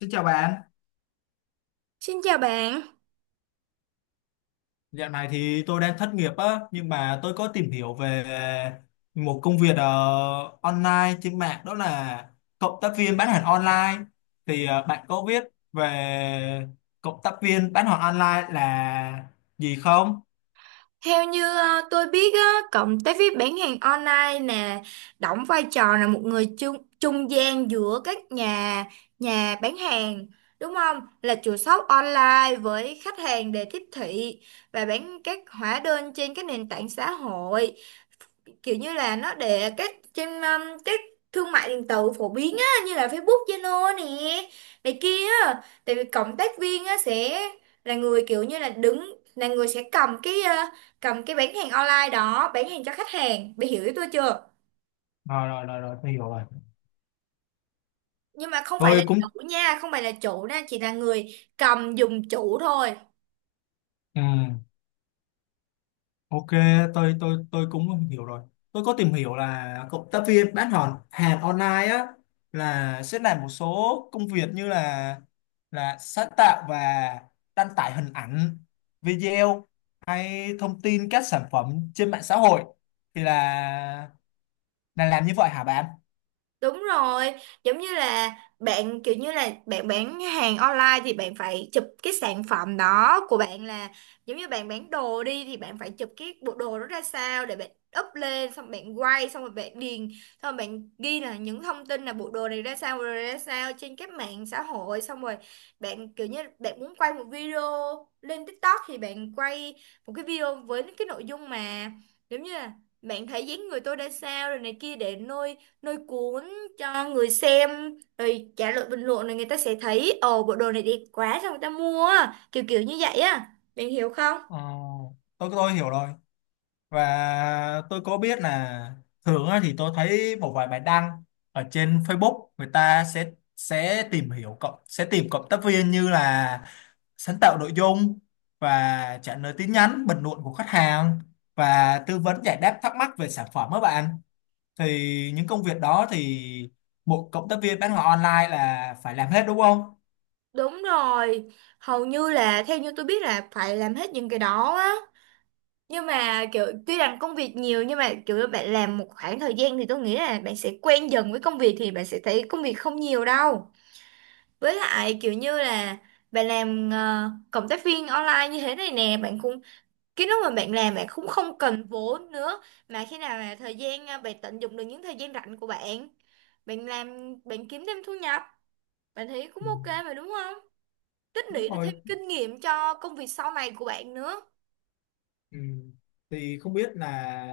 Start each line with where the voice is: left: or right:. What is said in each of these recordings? left: Xin chào bạn.
right: Xin chào bạn.
left: Dạo này thì tôi đang thất nghiệp á, nhưng mà tôi có tìm hiểu về một công việc online trên mạng, đó là cộng tác viên bán hàng online. Thì bạn có biết về cộng tác viên bán hàng online là gì không?
right: Theo như tôi biết á, cộng tác viên bán hàng online nè đóng vai trò là một người trung trung gian giữa các nhà nhà bán hàng đúng không? Là chủ shop online với khách hàng để tiếp thị và bán các hóa đơn trên các nền tảng xã hội. Kiểu như là nó để các trên các thương mại điện tử phổ biến á như là Facebook, Zalo nè này kia á, tại vì cộng tác viên á sẽ là người kiểu như là đứng là người sẽ cầm cầm cái bán hàng online đó bán hàng cho khách hàng bị hiểu ý tôi chưa.
left: Rồi rồi rồi rồi, tôi hiểu rồi.
right: Nhưng mà không phải là
left: Tôi
right: chủ
left: cũng
right: nha, không phải là chủ nha, chỉ là người cầm dùng chủ thôi.
left: ừ. Ok, tôi cũng hiểu rồi. Tôi có tìm hiểu là cộng tác viên bán hàng hàng online á, là sẽ làm một số công việc như là sáng tạo và đăng tải hình ảnh, video hay thông tin các sản phẩm trên mạng xã hội, thì là làm như vậy hả bạn?
right: Đúng rồi, giống như là bạn kiểu như là bạn bán hàng online thì bạn phải chụp cái sản phẩm đó của bạn, là giống như bạn bán đồ đi thì bạn phải chụp cái bộ đồ đó ra sao để bạn up lên, xong bạn quay, xong rồi bạn điền, xong rồi bạn ghi là những thông tin là bộ đồ này ra sao, bộ đồ này ra sao trên các mạng xã hội. Xong rồi bạn kiểu như bạn muốn quay một video lên TikTok thì bạn quay một cái video với cái nội dung mà giống như là bạn thấy dáng người tôi ra sao rồi này kia để nuôi nuôi cuốn cho người xem, rồi trả lời bình luận rồi người ta sẽ thấy "Ồ, bộ đồ này đẹp quá, sao người ta mua á?" Kiểu kiểu như vậy á, bạn hiểu không.
left: Ờ, tôi hiểu rồi. Và tôi có biết là thường á, thì tôi thấy một vài bài đăng ở trên Facebook người ta sẽ tìm hiểu cộng sẽ tìm cộng tác viên như là sáng tạo nội dung và trả lời tin nhắn bình luận của khách hàng và tư vấn giải đáp thắc mắc về sản phẩm các bạn, thì những công việc đó thì một cộng tác viên bán hàng online là phải làm hết đúng không?
right: Đúng rồi, hầu như là theo như tôi biết là phải làm hết những cái đó á, nhưng mà kiểu tuy rằng công việc nhiều nhưng mà kiểu bạn làm một khoảng thời gian thì tôi nghĩ là bạn sẽ quen dần với công việc thì bạn sẽ thấy công việc không nhiều đâu. Với lại kiểu như là bạn làm cộng tác viên online như thế này nè, bạn cũng cái lúc mà bạn làm bạn cũng không cần vốn nữa, mà khi nào là bạn tận dụng được những thời gian rảnh của bạn, bạn làm bạn kiếm thêm thu nhập, bạn thấy cũng
left: Ừ.
right: ok mà đúng không, tích
left: Đúng
right: lũy được
left: rồi.
right: thêm kinh nghiệm cho công việc sau này của bạn nữa.
left: Ừ. Thì không biết là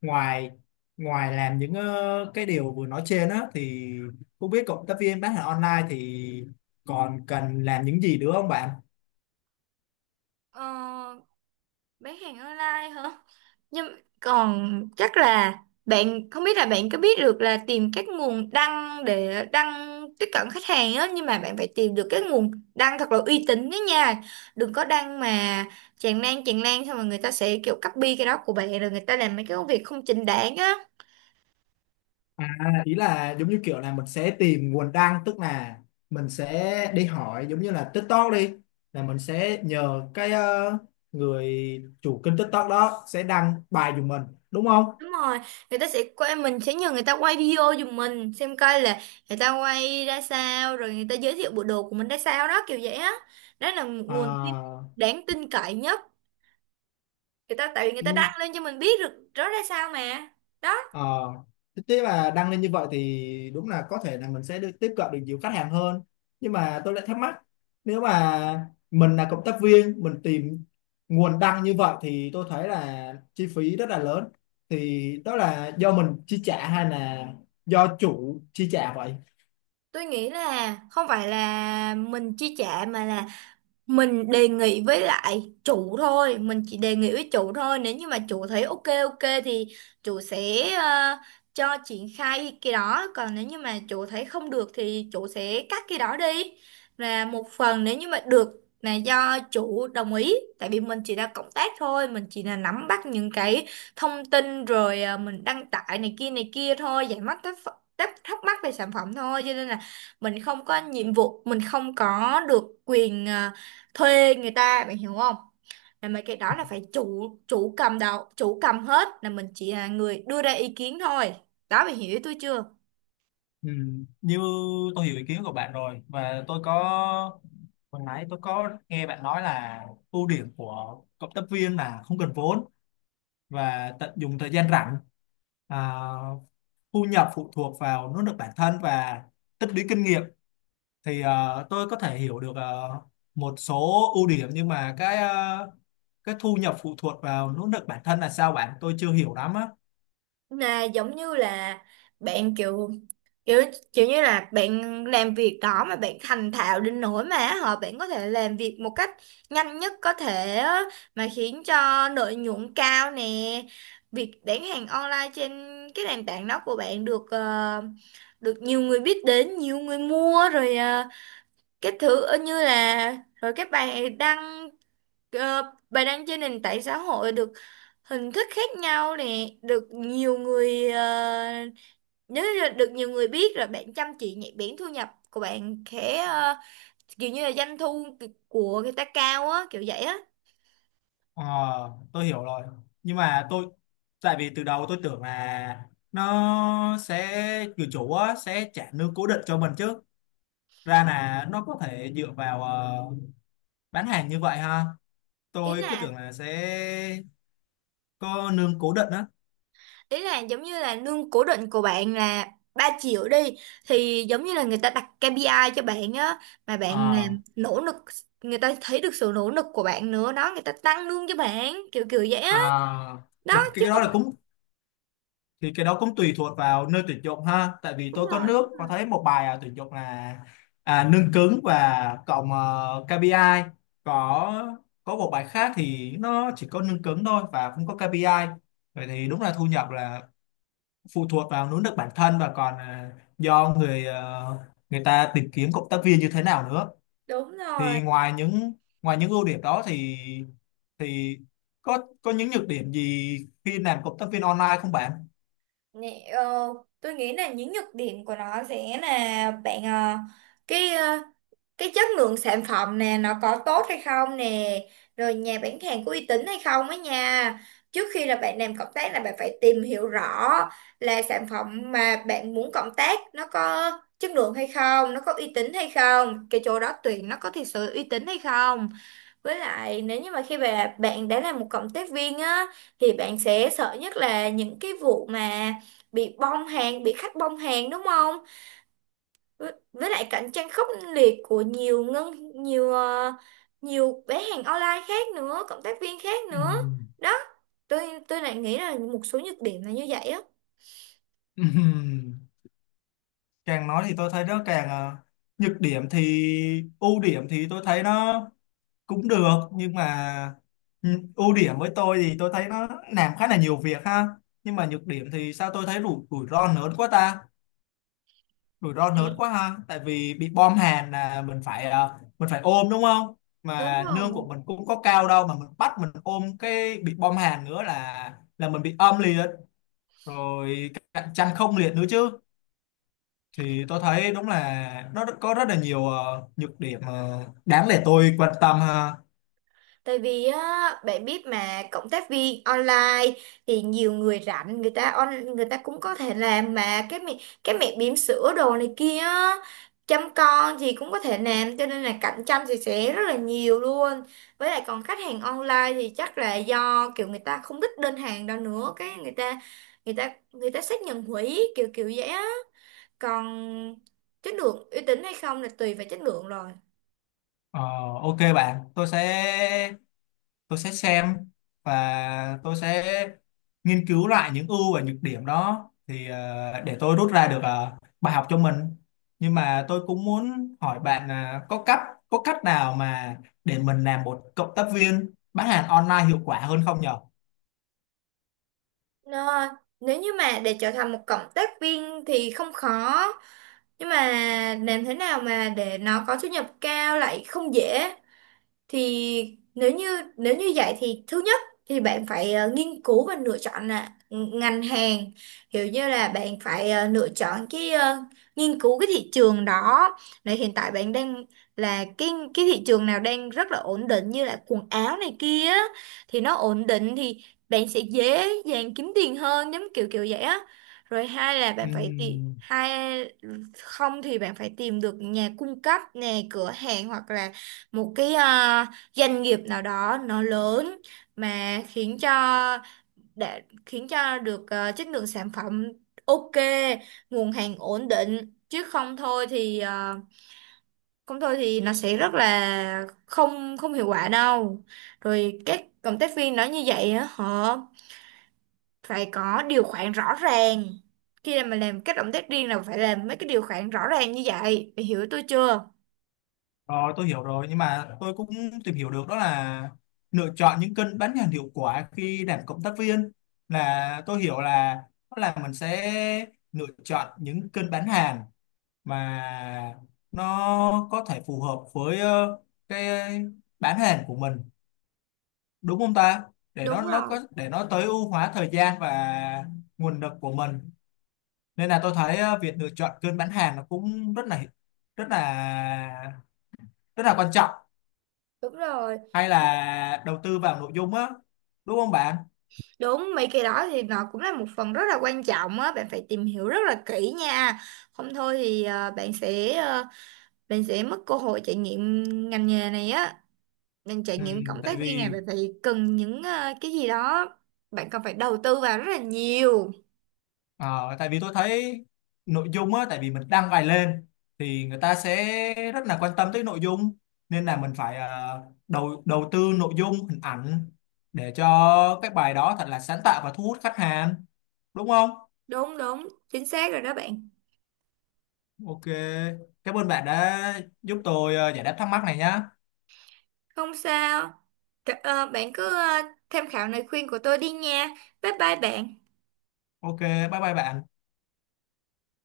left: ngoài ngoài làm những cái điều vừa nói trên á, thì không biết cộng tác viên bán hàng online thì còn cần làm những gì nữa không bạn?
right: ờ, bán hàng online hả. Nhưng còn chắc là bạn không biết là bạn có biết được là tìm các nguồn đăng để đăng tiếp cận khách hàng á, nhưng mà bạn phải tìm được cái nguồn đăng thật là uy tín đó nha. Đừng có đăng mà tràn lan, xong rồi người ta sẽ kiểu copy cái đó của bạn rồi người ta làm mấy cái công việc không chính đáng á.
left: À, ý là giống như kiểu là mình sẽ tìm nguồn đăng, tức là mình sẽ đi hỏi giống như là TikTok đi, là mình sẽ nhờ cái người chủ kênh TikTok đó sẽ đăng bài giùm mình đúng không?
right: Đúng rồi, người ta sẽ quay, mình sẽ nhờ người ta quay video giùm mình xem coi là người ta quay ra sao rồi người ta giới thiệu bộ đồ của mình ra sao đó, kiểu vậy á. Đó là một nguồn tin
left: À,
right: đáng tin cậy nhất, người ta tại vì người ta
left: ừ,
right: đăng lên cho mình biết được đó ra sao mà, đó.
left: ờ, thế thế mà đăng lên như vậy thì đúng là có thể là mình sẽ được tiếp cận được nhiều khách hàng hơn, nhưng mà tôi lại thắc mắc, nếu mà mình là cộng tác viên mình tìm nguồn đăng như vậy thì tôi thấy là chi phí rất là lớn, thì đó là do mình chi trả hay là do chủ chi trả vậy?
right: Tôi nghĩ là không phải là mình chi trả mà là mình đề nghị với lại chủ thôi, mình chỉ đề nghị với chủ thôi, nếu như mà chủ thấy ok ok thì chủ sẽ cho triển khai cái đó, còn nếu như mà chủ thấy không được thì chủ sẽ cắt cái đó đi. Và một phần nếu như mà được là do chủ đồng ý, tại vì mình chỉ là cộng tác thôi, mình chỉ là nắm bắt những cái thông tin rồi mình đăng tải này kia thôi, giải mắc thắc thắc mắc về sản phẩm thôi, cho nên là mình không có nhiệm vụ, mình không có được quyền thuê người ta, bạn hiểu không. Là mấy cái đó là phải chủ chủ cầm đầu, chủ cầm hết, là mình chỉ là người đưa ra ý kiến thôi, đó bạn hiểu ý tôi chưa.
left: Ừ, như tôi hiểu ý kiến của bạn rồi. Và tôi có hồi nãy tôi có nghe bạn nói là ưu điểm của cộng tác viên là không cần vốn và tận dụng thời gian rảnh, à, thu nhập phụ thuộc vào nỗ lực bản thân và tích lũy kinh nghiệm, thì tôi có thể hiểu được một số ưu điểm, nhưng mà cái cái thu nhập phụ thuộc vào nỗ lực bản thân là sao bạn, tôi chưa hiểu lắm á.
right: Là giống như là bạn kiểu kiểu kiểu như là bạn làm việc đó mà bạn thành thạo đến nỗi mà họ bạn có thể làm việc một cách nhanh nhất có thể á, mà khiến cho lợi nhuận cao nè, việc bán hàng online trên cái nền tảng đó của bạn được được nhiều người biết đến, nhiều người mua rồi cái như là rồi các bài đăng bài đăng trên nền tảng xã hội được hình thức khác nhau nè được nhiều người, nếu như là được nhiều người biết rồi bạn chăm chỉ nhạy bén, thu nhập của bạn kiểu như là doanh thu của người ta cao á, kiểu vậy á.
left: Ờ, tôi hiểu rồi, nhưng mà tôi tại vì từ đầu tôi tưởng là nó sẽ người chủ á, sẽ trả lương cố định cho mình chứ, ra là nó có thể dựa vào bán hàng như vậy ha,
right: ý
left: tôi
right: là
left: cứ tưởng là sẽ có nương cố định á.
right: ý là giống như là lương cố định của bạn là 3 triệu đi, thì giống như là người ta đặt KPI cho bạn á, mà bạn
left: À.
right: làm nỗ lực, người ta thấy được sự nỗ lực của bạn nữa đó, người ta tăng lương cho bạn kiểu kiểu vậy á,
left: À.
right: đó chứ
left: Cái đó
right: không.
left: là cũng thì cái đó cũng tùy thuộc vào nơi tuyển dụng ha, tại vì
right: Đúng
left: tôi có
right: rồi.
left: nước có thấy một bài tuyển dụng là nương cứng và cộng KPI. có có một bài khác thì nó chỉ có nương cứng thôi và không có KPI. Vậy thì đúng là thu nhập là phụ thuộc vào nỗ lực bản thân và còn do người ta tìm kiếm cộng tác viên như thế nào nữa.
right: Đúng rồi.
left: Thì ngoài những ưu điểm đó thì thì có những nhược điểm gì khi làm cộng tác viên online không bạn?
right: Nè, tôi nghĩ là những nhược điểm của nó sẽ là cái ờ, cái chất lượng sản phẩm nè nó có tốt hay không nè, rồi nhà bán hàng có uy tín hay không á nha. Trước khi là bạn làm cộng tác là bạn phải tìm hiểu rõ là sản phẩm mà bạn muốn cộng tác nó có chất lượng hay không, nó có uy tín hay không, cái chỗ đó tuyển nó có thực sự uy tín hay không. Với lại nếu như mà khi mà bạn đã là một cộng tác viên á thì bạn sẽ sợ nhất là những cái vụ mà bị bong hàng, bị khách bong hàng đúng không, với lại cạnh tranh khốc liệt của nhiều ngân nhiều nhiều bán hàng online khác nữa, cộng tác viên khác nữa,
left: Ừm.
right: đó. Tôi lại nghĩ là một số nhược điểm là như vậy á.
left: Ừm. Càng nói thì tôi thấy nó càng nhược điểm, thì ưu điểm thì tôi thấy nó cũng được, nhưng mà ưu điểm với tôi thì tôi thấy nó làm khá là nhiều việc ha, nhưng mà nhược điểm thì sao tôi thấy rủi rủi ro lớn quá ta. Rủi ro lớn quá ha, tại vì bị bom hàn là mình phải mình phải ôm đúng không,
right: Đúng
left: mà nương
right: rồi.
left: của mình cũng có cao đâu mà mình bắt mình ôm cái bị bom hàn nữa là mình bị âm liệt, rồi cạnh tranh không liệt nữa chứ, thì tôi thấy đúng là nó có rất là nhiều nhược điểm đáng để tôi quan tâm ha.
right: Tại vì á, bạn biết mà cộng tác viên online thì nhiều người rảnh người ta on người ta cũng có thể làm, mà cái cái mẹ bỉm sữa đồ này kia á, chăm con thì cũng có thể làm, cho nên là cạnh tranh thì sẽ rất là nhiều luôn. Với lại còn khách hàng online thì chắc là do kiểu người ta không thích đơn hàng đâu nữa, cái người ta người ta xác nhận hủy kiểu kiểu vậy á. Còn chất lượng uy tín hay không là tùy vào chất lượng rồi.
left: Ờ, ok bạn, tôi sẽ xem và tôi sẽ nghiên cứu lại những ưu và nhược điểm đó, thì để tôi rút ra được bài học cho mình. Nhưng mà tôi cũng muốn hỏi bạn là có cách nào mà để mình làm một cộng tác viên bán hàng online hiệu quả hơn không nhở?
right: Nó, ơi, nếu như mà để trở thành một cộng tác viên thì không khó, nhưng mà làm thế nào mà để nó có thu nhập cao lại không dễ. Thì nếu như vậy thì thứ nhất thì bạn phải nghiên cứu và lựa chọn là ngành hàng, kiểu như là bạn phải lựa chọn nghiên cứu cái thị trường đó, này hiện tại bạn đang là cái thị trường nào đang rất là ổn định, như là quần áo này kia á, thì nó ổn định thì bạn sẽ dễ dàng kiếm tiền hơn, giống kiểu kiểu vậy á. Rồi hai là bạn phải tìm
left: Ừm,
right: hai, không thì bạn phải tìm được nhà cung cấp nè, cửa hàng hoặc là một doanh nghiệp nào đó nó lớn, mà khiến cho để khiến cho được chất lượng sản phẩm ok, nguồn hàng ổn định, chứ không thôi thì không thôi thì nó sẽ rất là không không hiệu quả đâu. Rồi các cộng tác viên nói như vậy á họ phải có điều khoản rõ ràng, khi mà làm các động tác riêng là phải làm mấy cái điều khoản rõ ràng như vậy, mày hiểu tôi chưa.
left: rồi tôi hiểu rồi, nhưng mà tôi cũng tìm hiểu được đó là lựa chọn những kênh bán hàng hiệu quả khi làm cộng tác viên, là tôi hiểu là mình sẽ lựa chọn những kênh bán hàng và nó có thể phù hợp với cái bán hàng của mình đúng không ta, để
right: Đúng
left: nó
right: rồi.
left: có để nó tối ưu hóa thời gian và nguồn lực của mình, nên là tôi thấy việc lựa chọn kênh bán hàng nó cũng rất là rất là quan trọng,
right: Đúng rồi.
left: hay là đầu tư vào nội dung á, đúng không bạn?
right: Đúng, mấy cái đó thì nó cũng là một phần rất là quan trọng á, bạn phải tìm hiểu rất là kỹ nha. Không thôi thì bạn sẽ mất cơ hội trải nghiệm ngành nghề này á. Mình trải
left: Ừ,
right: nghiệm cộng
left: tại
right: tác viên này
left: vì
right: bạn phải cần những cái gì đó, bạn cần phải đầu tư vào rất là nhiều.
left: ờ, tại vì tôi thấy nội dung á, tại vì mình đăng bài lên thì người ta sẽ rất là quan tâm tới nội dung, nên là mình phải đầu đầu tư nội dung hình ảnh để cho cái bài đó thật là sáng tạo và thu hút khách hàng đúng không?
right: Đúng đúng, chính xác rồi đó bạn.
left: Ok, cảm ơn bạn đã giúp tôi giải đáp thắc mắc này nhá.
right: Không sao. Bạn cứ tham khảo lời khuyên của tôi đi nha. Bye bye bạn.
left: Ok, bye bye bạn.